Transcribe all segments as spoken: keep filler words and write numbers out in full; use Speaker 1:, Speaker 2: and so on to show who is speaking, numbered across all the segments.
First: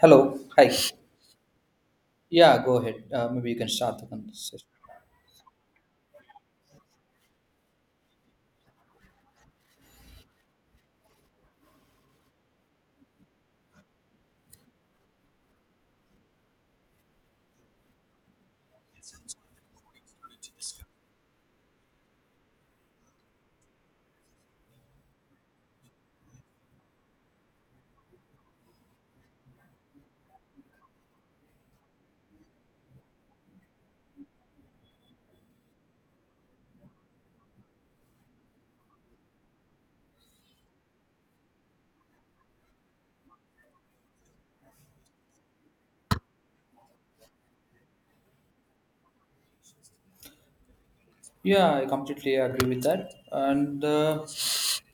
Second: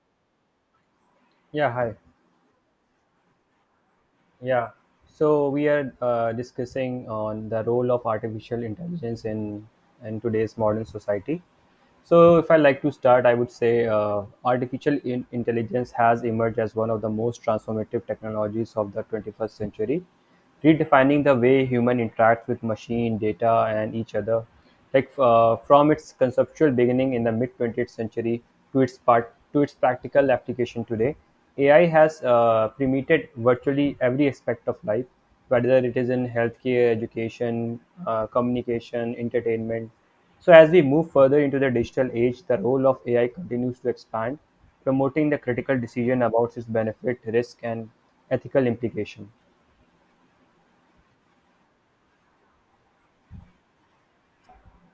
Speaker 1: Hello. Hi.
Speaker 2: Yeah, hi.
Speaker 1: Yeah, go ahead. Uh, maybe you can start the conversation.
Speaker 2: Yeah. So we are uh, discussing on the role of artificial intelligence in in today's modern society. So if I like to start, I would say uh, artificial in- intelligence has emerged as one of the most transformative technologies of the twenty-first century, redefining the way human interacts with machine data and each other. Like uh, from its conceptual beginning in the mid twentieth century to its part to its practical application today, ai has uh, permeated virtually every aspect of life, whether it is in healthcare, education, uh, communication, entertainment. So as we move further into the digital age, the role of ai continues to expand, promoting the critical decision about its benefit, risk and ethical implication.
Speaker 1: Yeah, I completely agree with that. And uh,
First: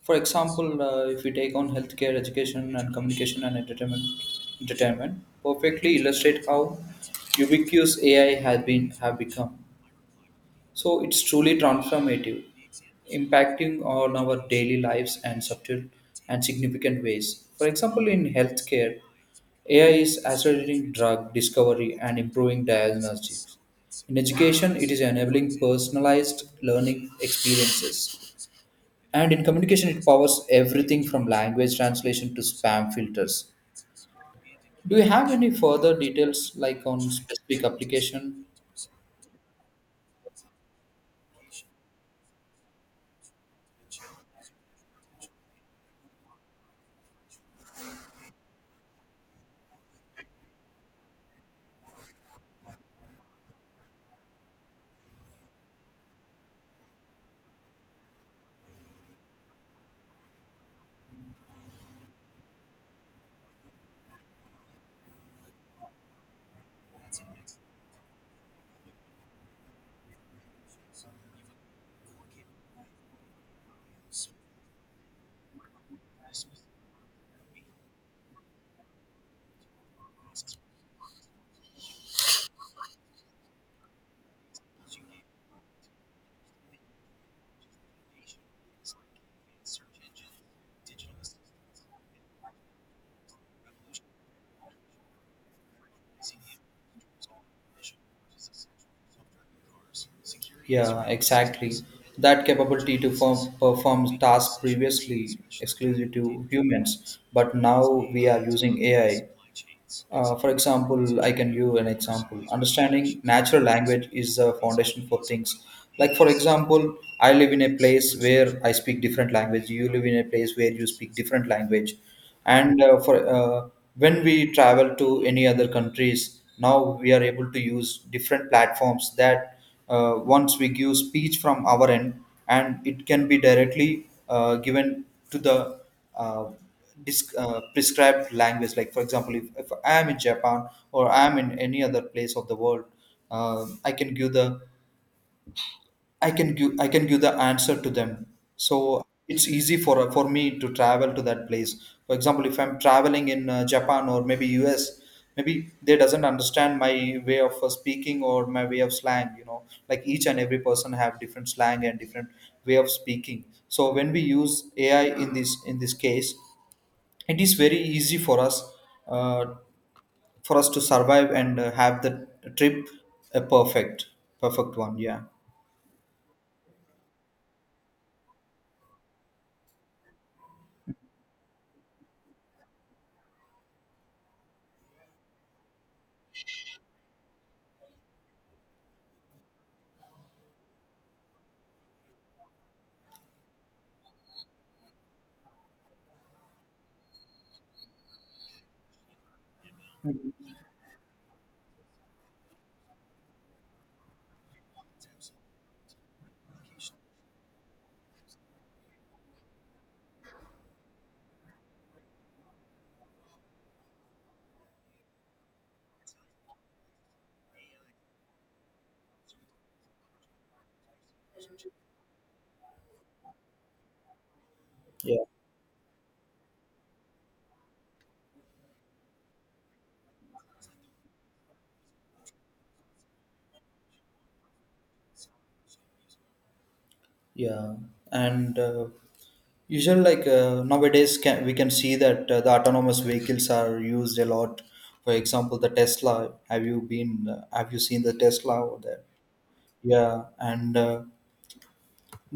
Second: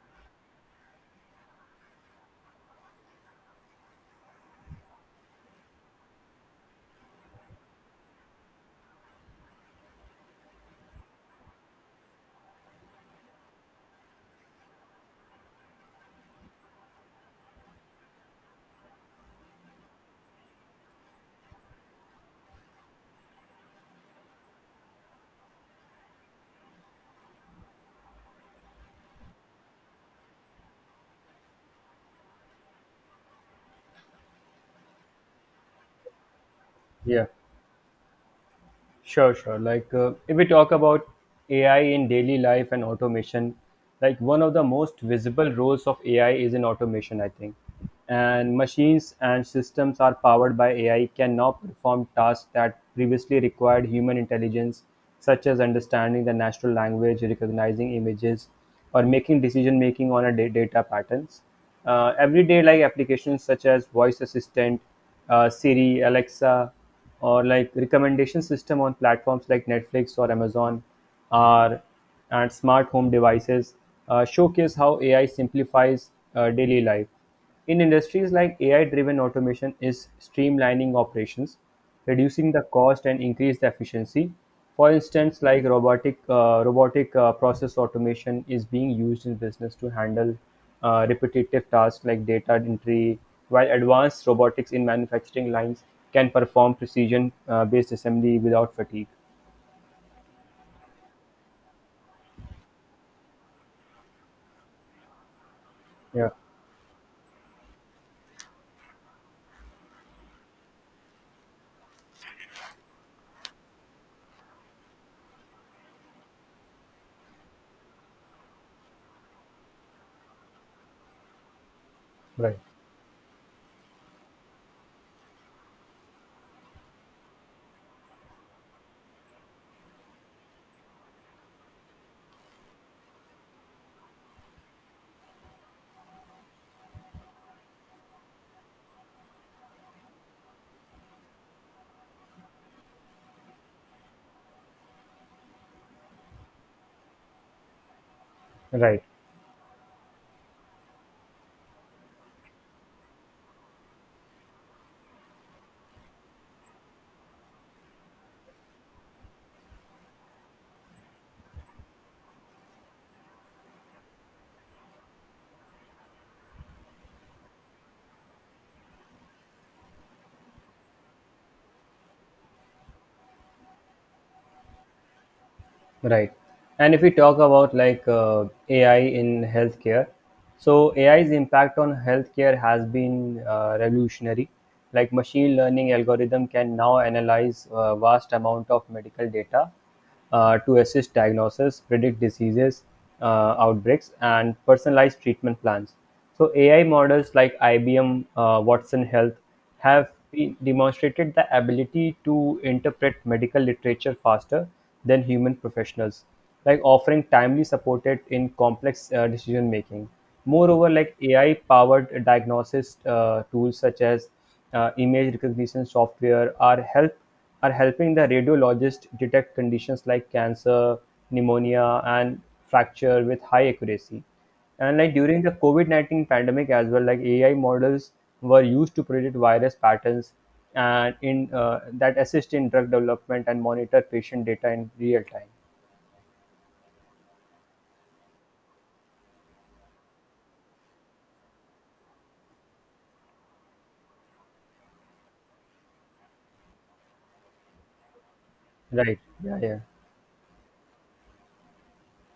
Speaker 1: For example, uh, if we take on healthcare, education, and communication and entertainment, entertainment perfectly illustrate how ubiquitous A I has been have become. So it's truly transformative, impacting on our daily lives and subtle and significant ways. For example, in healthcare, A I is accelerating drug discovery and improving diagnostics. In education, it is enabling personalized learning experiences. And in communication, it powers everything from language translation to spam filters. Do you have any further details like on
Speaker 2: Yeah.
Speaker 1: specific application?
Speaker 2: Sure, sure. Like, uh, if we talk about A I in daily life and automation, like one of the most visible roles of A I is in automation, I think. And machines and systems are powered by A I can now perform tasks that previously required human intelligence, such as understanding the natural language, recognizing images, or making decision making on a da- data patterns. Uh, everyday like applications such as voice assistant, uh, Siri, Alexa, or like recommendation system on platforms like Netflix or Amazon are and smart home devices uh, showcase how A I simplifies uh, daily life. In industries like A I driven automation is streamlining operations, reducing the cost and increase the efficiency. For instance, like robotic uh, robotic uh, process automation is being used in business to handle uh, repetitive tasks like data entry, while advanced robotics in manufacturing lines can perform precision uh, based assembly without fatigue.
Speaker 1: Yeah, exactly. That capability to form, perform tasks previously exclusive
Speaker 2: Yeah,
Speaker 1: to humans, but now we are using A I, uh, for example, I can give an example. Understanding natural language is the foundation for things. Like, for example, I live in a place where I speak different language. You live in a place where you speak different language.
Speaker 2: right,
Speaker 1: And uh, for uh, When we travel to any other countries, now we are able to use different platforms that, uh, once we give speech from our end, and it can be directly uh, given to the uh, dis- uh, prescribed language. Like, for example, if, if I am in Japan or I am in any other place of the world, uh, I can give the I can give I can give the answer to them.
Speaker 2: right.
Speaker 1: So it's easy for for me to travel to that place. For example, if I'm traveling in uh, Japan or maybe U S, maybe they doesn't understand my way of uh, speaking or my way of slang. You know, like each and every person have different slang and different way of speaking. So when we use A I in this in this case, it is very easy for us, uh, for us to survive and uh, have the trip a perfect perfect one. Yeah,
Speaker 2: Right. And if we talk about like uh, A I in healthcare, so A I's impact on healthcare has been uh, revolutionary. Like machine learning algorithm can now analyze a vast amount of medical data uh, to assist diagnosis, predict diseases, uh, outbreaks, and personalized treatment plans. So A I models like I B M uh, Watson Health have been- demonstrated the ability to interpret medical literature faster than human professionals, like offering timely supported in complex uh, decision making. Moreover, like A I powered diagnosis uh, tools such as uh, image recognition software are help are helping the radiologist detect conditions like cancer, pneumonia, and fracture with high accuracy. And like
Speaker 1: yeah,
Speaker 2: during the COVID nineteen pandemic as well, like A I models were used to predict virus patterns and in uh, that assist in drug development and monitor patient data in real time.
Speaker 1: yeah, and uh, usually like uh, nowadays can, we can see that uh, the autonomous vehicles are used a lot. For example, the Tesla, have you been uh, have you seen the Tesla over there?
Speaker 2: Right. Yeah. Yeah.
Speaker 1: Yeah, and uh,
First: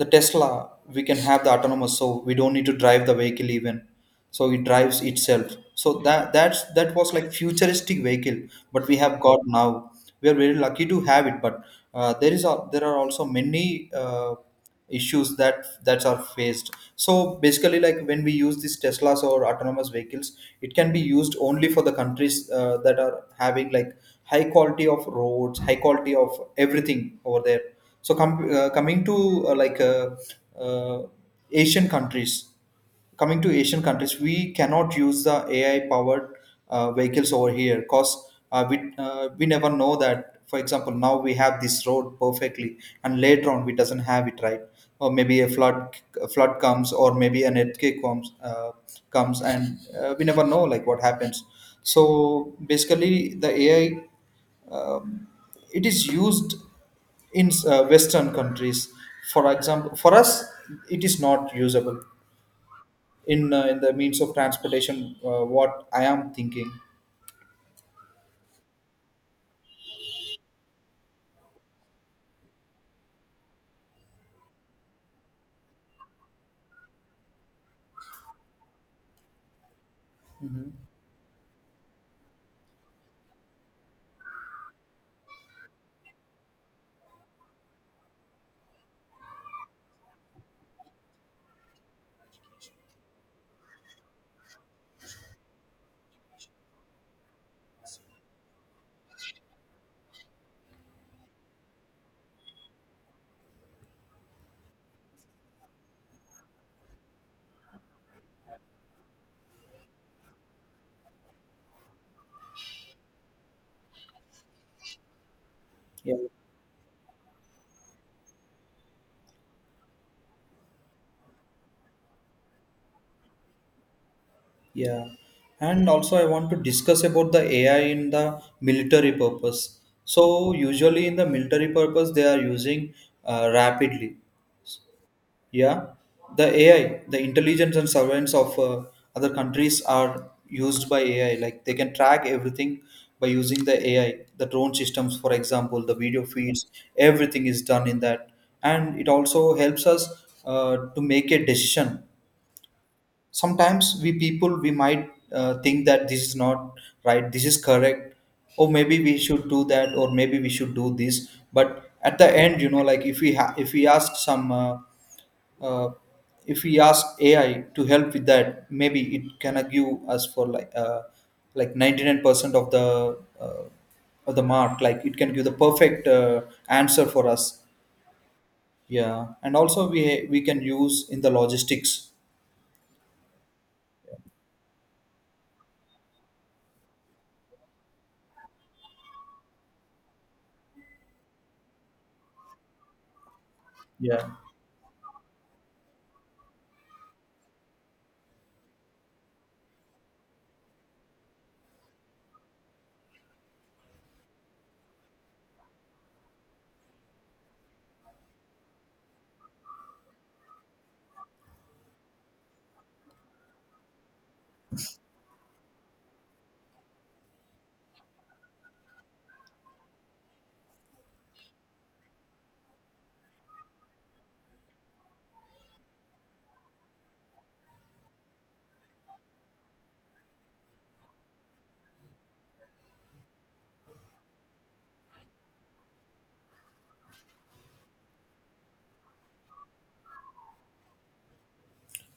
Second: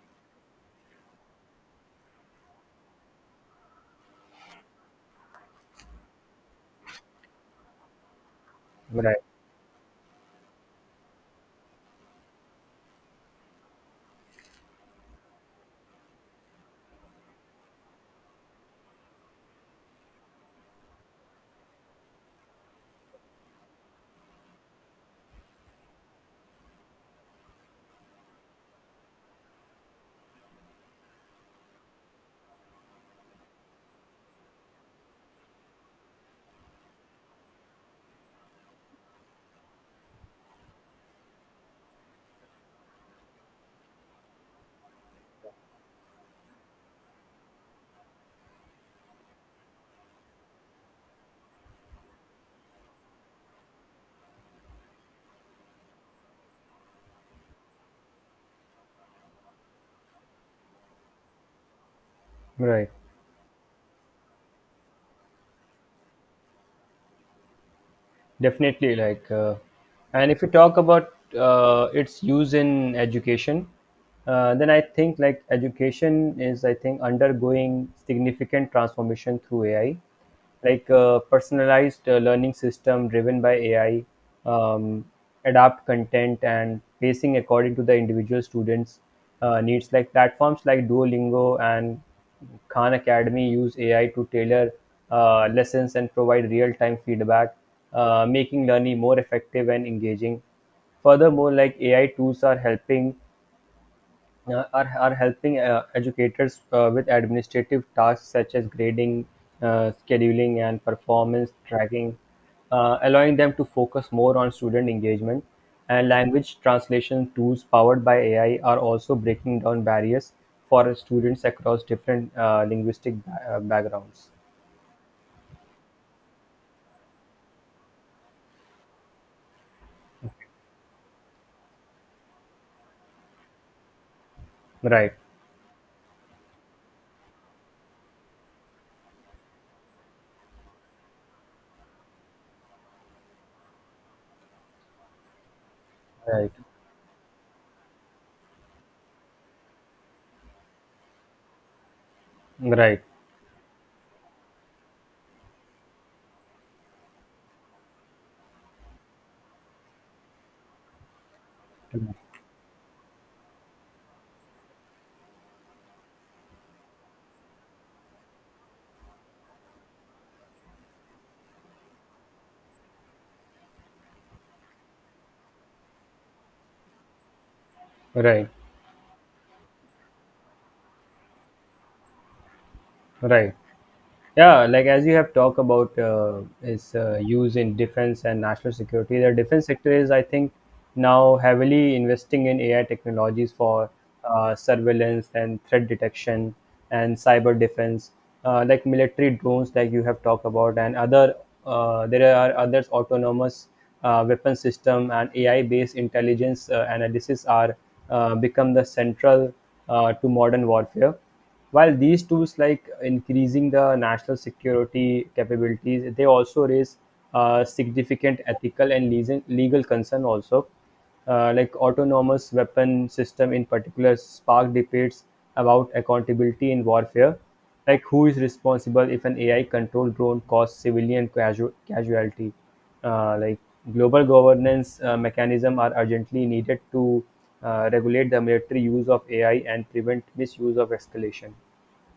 Speaker 1: the Tesla, we can have the autonomous, so we don't need to drive the vehicle even, so it drives itself. So that that's that was like futuristic vehicle, but we
Speaker 2: Right.
Speaker 1: have got now. We are very lucky to have it, but uh, there is a, there are also many uh, issues that that are faced. So basically, like when we use these Teslas or autonomous vehicles, it can be used only for the countries uh, that are having like high quality of roads, high quality of everything over there. So com- uh, coming to uh, like uh, uh, Asian countries, Coming to Asian countries, we cannot use the A I powered uh, vehicles over here, because uh, we uh, we never know that. For example, now we have this road perfectly, and later on we doesn't have it, right, or maybe a flood a flood comes, or maybe an earthquake comes uh, comes, and uh, we never know like what happens. So basically, the A I, um, it is used in uh, western countries. For example, for us it is not usable
Speaker 2: Right.
Speaker 1: in uh, in the means of transportation, uh, what I am thinking.
Speaker 2: Definitely, like, uh, and if you talk about uh, its use in education, uh, then I think like education is, I think, undergoing significant transformation through A I,
Speaker 1: Hmm.
Speaker 2: like uh, personalized uh, learning system driven by A I, um, adapt content and pacing according to the individual students' uh, needs. Like platforms like Duolingo and Khan Academy use A I to tailor uh, lessons and provide real-time feedback, uh, making learning more effective and engaging. Furthermore, like A I tools are helping uh, are, are helping uh, educators uh, with administrative tasks such as grading, uh, scheduling, and performance tracking, uh, allowing them to focus more on student engagement. And
Speaker 1: Yeah,
Speaker 2: language translation tools powered by A I are also breaking down barriers for students across different uh, linguistic ba- uh, backgrounds.
Speaker 1: yeah, and also I want to discuss about the AI in the military purpose. So usually in the military purpose, they are using uh, rapidly.
Speaker 2: Right,
Speaker 1: Yeah, the A I, the intelligence and surveillance of uh, other countries are used by A I. Like they can track everything by using the A I, the drone systems, for example, the video
Speaker 2: right,
Speaker 1: feeds, everything is done in that. And it also helps us uh, to make a decision.
Speaker 2: right,
Speaker 1: Sometimes we people, we might uh, think that this is not right, this is correct, or maybe we should do that, or maybe we should do this. But at the end, you know, like if we ha- if we ask some uh, uh, if we ask A I to help with that, maybe it can uh, give us for like uh, like ninety nine percent of the, uh, of the mark. Like it can give the perfect uh, answer for us.
Speaker 2: right,
Speaker 1: Yeah, and also we we can use in the logistics.
Speaker 2: right. Yeah, like as you have talked about uh, its uh, use in defense and national security, the defense sector is, I think, now heavily investing in A I technologies for
Speaker 1: Yeah.
Speaker 2: uh, surveillance and threat detection and cyber defense, uh, like military drones, like you have talked about, and other, uh, there are others autonomous uh, weapon system and A I-based intelligence uh, analysis are uh, become the central uh, to modern warfare, while these tools like increasing the national security capabilities, they also raise uh, significant ethical and leas- legal concern also. Uh, like autonomous weapon system in particular spark debates about accountability in warfare, like who is responsible if an A I controlled drone causes civilian casu- casualty? Uh, like global governance uh, mechanism are urgently needed to uh, regulate the military use of A I and prevent misuse of escalation.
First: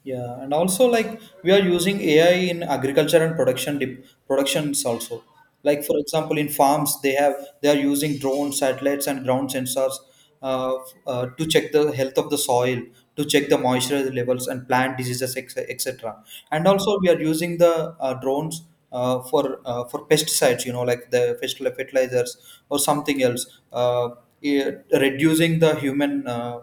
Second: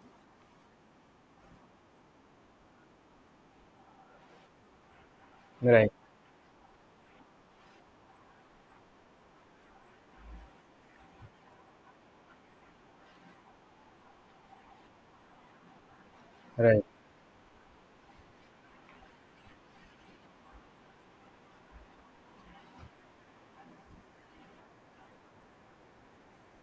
Speaker 1: Yeah, and also like we are using A I in agriculture and production dip productions also. Like
Speaker 2: Right,
Speaker 1: for example, in farms they have they are using drone satellites and ground sensors, uh, f- uh, to check the health of the soil, to check the moisture levels and plant diseases, ex- et cetera. And
Speaker 2: right,
Speaker 1: also we are using the uh, drones uh, for uh, for pesticides, you know, like the fertil- fertilizers or something else, uh, eh, reducing the human. Uh,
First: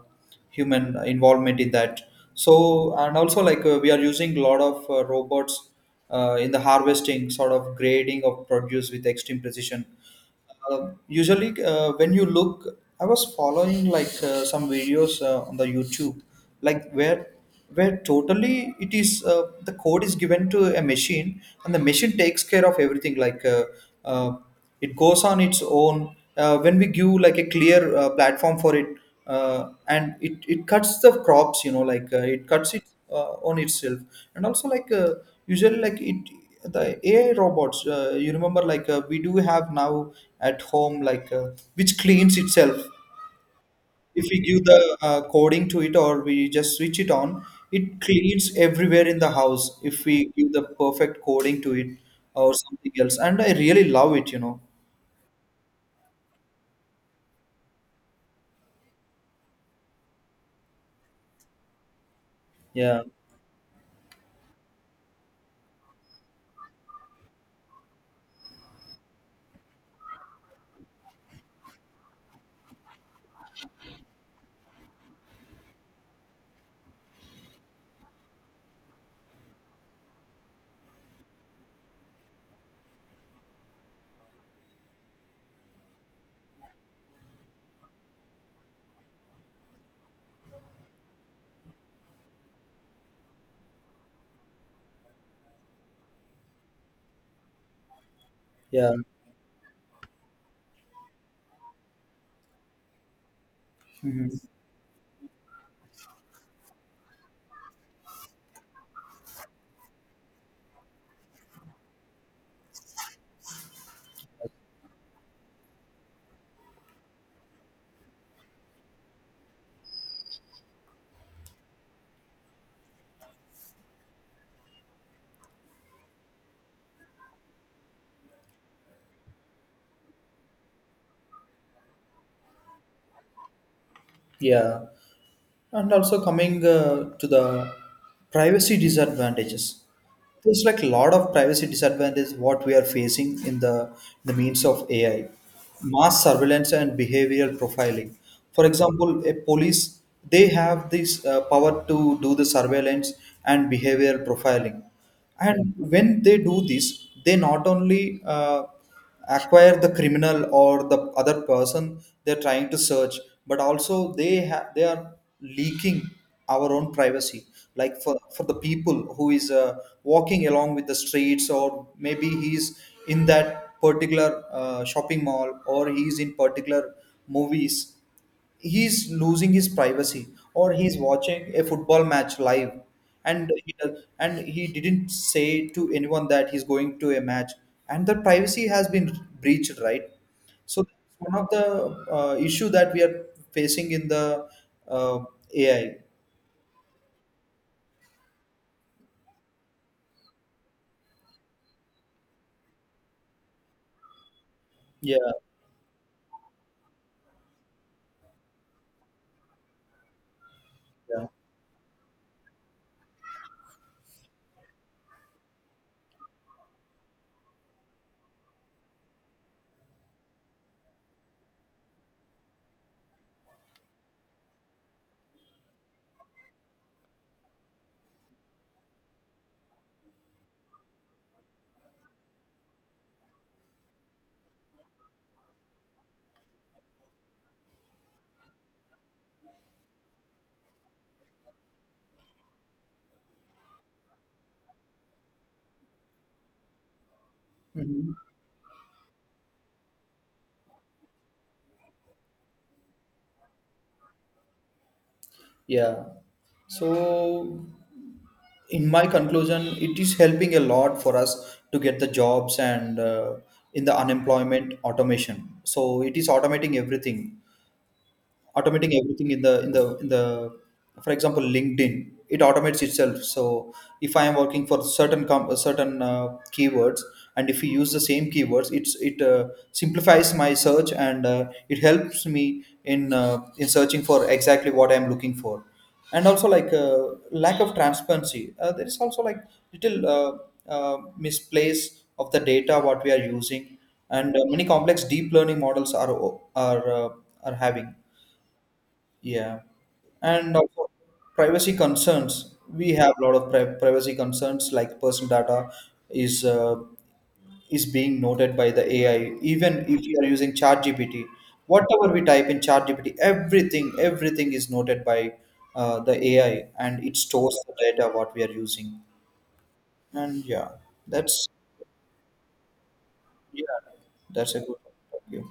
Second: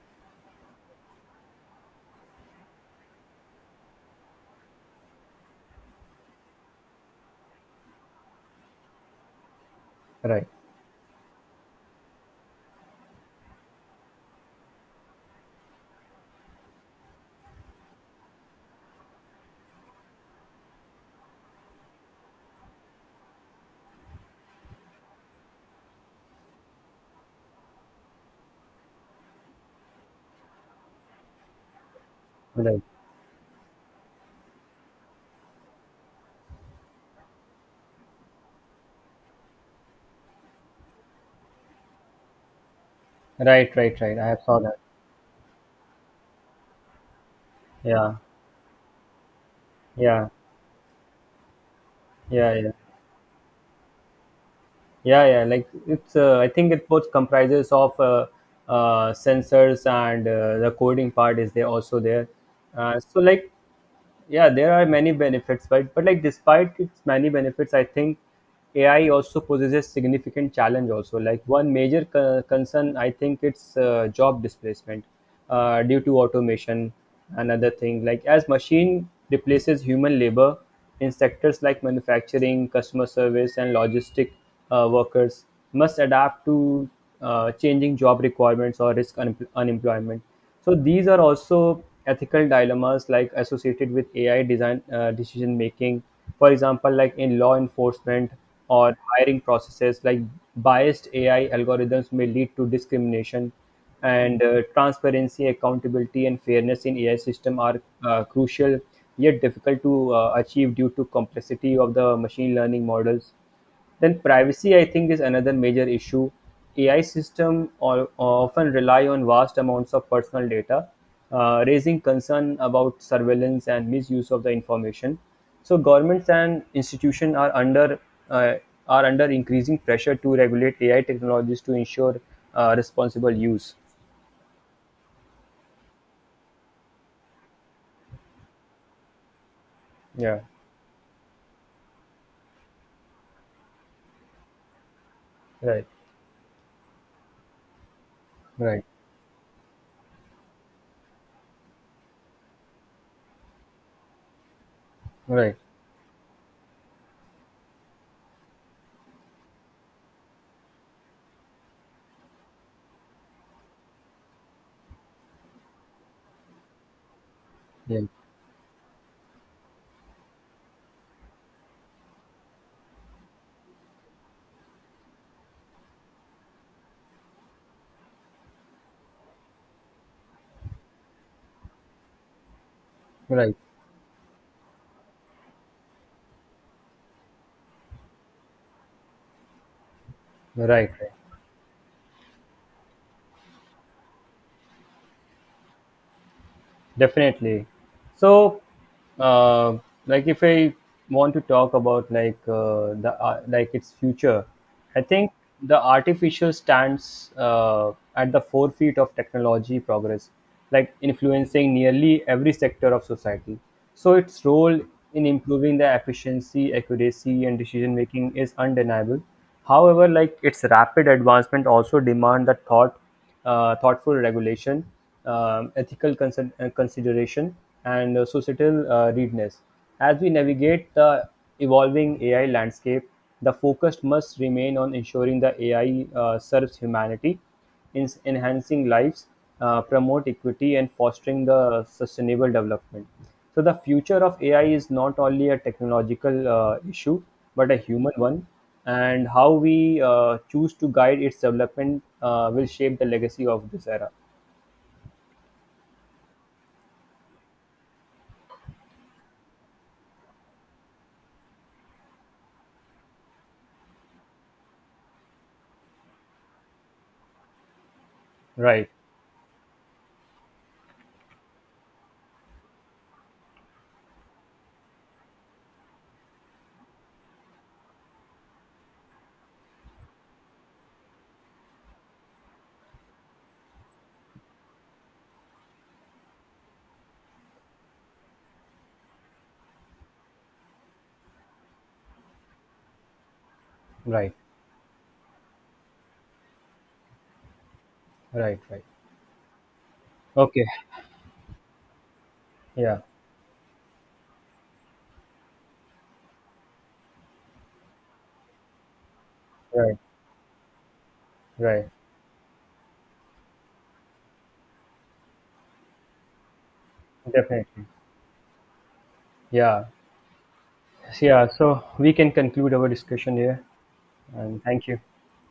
Speaker 1: Human involvement in that. So and also like uh, we are using a lot of uh, robots uh, in the harvesting, sort of grading of produce with extreme precision.
Speaker 2: right,
Speaker 1: Uh, usually uh, When you look, I was following like uh, some videos uh, on the YouTube, like where where totally it is, uh, the code is given to a machine, and the machine takes care of everything, like uh, uh, it goes on its own uh, when we give like a clear uh, platform for it. Uh, and it, it cuts the crops, you know, like uh, it cuts
Speaker 2: right,
Speaker 1: it uh, on itself. And also like uh, usually like it the AI robots, uh, you remember like uh, we do have now at home, like uh, which cleans itself.
Speaker 2: right, right, right.
Speaker 1: If
Speaker 2: I
Speaker 1: we
Speaker 2: have saw
Speaker 1: give
Speaker 2: that.
Speaker 1: the uh, coding to it, or we just switch it on, it
Speaker 2: Yeah,
Speaker 1: cleans everywhere in the house if we
Speaker 2: yeah,
Speaker 1: give the perfect coding to it or
Speaker 2: yeah, yeah,
Speaker 1: something else, and I really love it, you know
Speaker 2: yeah, yeah. Like it's, uh, I think it both comprises of uh, uh, sensors and uh, the coding part is there also there. Uh,
Speaker 1: yeah
Speaker 2: so like yeah, there are many benefits, but but like despite its many benefits, I think ai also poses significant challenge also. Like one major co- concern, I think, it's uh, job displacement uh, due to automation. Another thing, like as machine replaces human labor in sectors like manufacturing, customer service and logistic, uh, workers must adapt to uh, changing job requirements or risk un- unemployment. So these are also ethical dilemmas like associated with A I design, uh, decision making. For example, like in law enforcement
Speaker 1: yeah
Speaker 2: or hiring processes, like biased A I algorithms may lead to discrimination,
Speaker 1: Mhm.
Speaker 2: and uh, transparency, accountability, and fairness in A I system are uh, crucial yet difficult to uh, achieve due to complexity of the machine learning models. Then privacy, I think, is another major issue. A I systems often rely on vast amounts of personal data, uh, raising concern about surveillance and misuse of the information. So governments and institutions are under uh, are under increasing pressure to regulate A I technologies to ensure uh, responsible use.
Speaker 1: Yeah. And also coming uh, to the privacy disadvantages.
Speaker 2: Yeah,
Speaker 1: There's like a lot of privacy disadvantages what we are facing in the, the means of A I.
Speaker 2: right,
Speaker 1: Mass surveillance and behavioral profiling. For
Speaker 2: right,
Speaker 1: example, a police, they have this uh, power to do the surveillance and behavioral profiling,
Speaker 2: right,
Speaker 1: and when they do this, they not only uh, acquire the criminal or the other person they're trying to search, but also they ha- they are leaking our own privacy, like
Speaker 2: yeah,
Speaker 1: for, for the people who is uh, walking along with the streets, or maybe he's in that particular uh, shopping mall, or he's in particular movies, he's losing his privacy, or he's watching a football match live, and
Speaker 2: right,
Speaker 1: he, and he didn't say to anyone that he's going to a match, and the privacy has been breached, right? So
Speaker 2: right.
Speaker 1: that's one of the uh, issue that we are facing in the uh, AI.
Speaker 2: Definitely. So, uh, like if I want to talk about like uh, the uh, like its future, I
Speaker 1: Yeah,
Speaker 2: think the artificial stands uh, at the forefront of technology progress, like
Speaker 1: yeah.
Speaker 2: influencing nearly every sector of society. So its role in improving the efficiency, accuracy, and decision making is undeniable. However, like its rapid advancement also demand the thought uh, thoughtful regulation, um, ethical consider- uh, consideration, and uh, societal uh, readiness. As we navigate the evolving A I landscape, the focus must remain on ensuring the A I uh, serves humanity, in enhancing lives, uh, promote equity, and fostering the sustainable development. So the future of A I is not only a technological uh, issue, but a human
Speaker 1: Mhm.
Speaker 2: one. And how we uh, choose to guide its development uh, will shape the legacy of this era.
Speaker 1: Yeah. So, in my conclusion, it is helping a lot for us to get the jobs and uh, in the unemployment automation. So, it is automating everything,
Speaker 2: Right,
Speaker 1: automating everything in the in the in the, for example, LinkedIn, it automates itself. So if I am working for certain com- uh, certain uh, keywords, and if you use the same keywords, it's it uh, simplifies my search, and uh, it helps me in uh, in searching for exactly what I am looking for. And also like uh, lack of transparency, uh, there is also like little, uh, uh, misplace of the data what we are using,
Speaker 2: right,
Speaker 1: and uh, many complex deep learning models are are uh, are having.
Speaker 2: right, right.
Speaker 1: Yeah, and
Speaker 2: Okay,
Speaker 1: also privacy concerns. We
Speaker 2: yeah,
Speaker 1: have a lot of pri- privacy concerns, like personal data is uh, is being noted by the A I. Even
Speaker 2: right,
Speaker 1: if you are using ChatGPT,
Speaker 2: right,
Speaker 1: whatever we type in ChatGPT, everything everything is noted by uh, the A I, and it stores the
Speaker 2: definitely.
Speaker 1: data what we are using.
Speaker 2: Yeah,
Speaker 1: And yeah,
Speaker 2: yeah.
Speaker 1: that's
Speaker 2: So we can conclude our discussion here,
Speaker 1: yeah, that's a
Speaker 2: and
Speaker 1: good.
Speaker 2: thank you.
Speaker 1: point of view.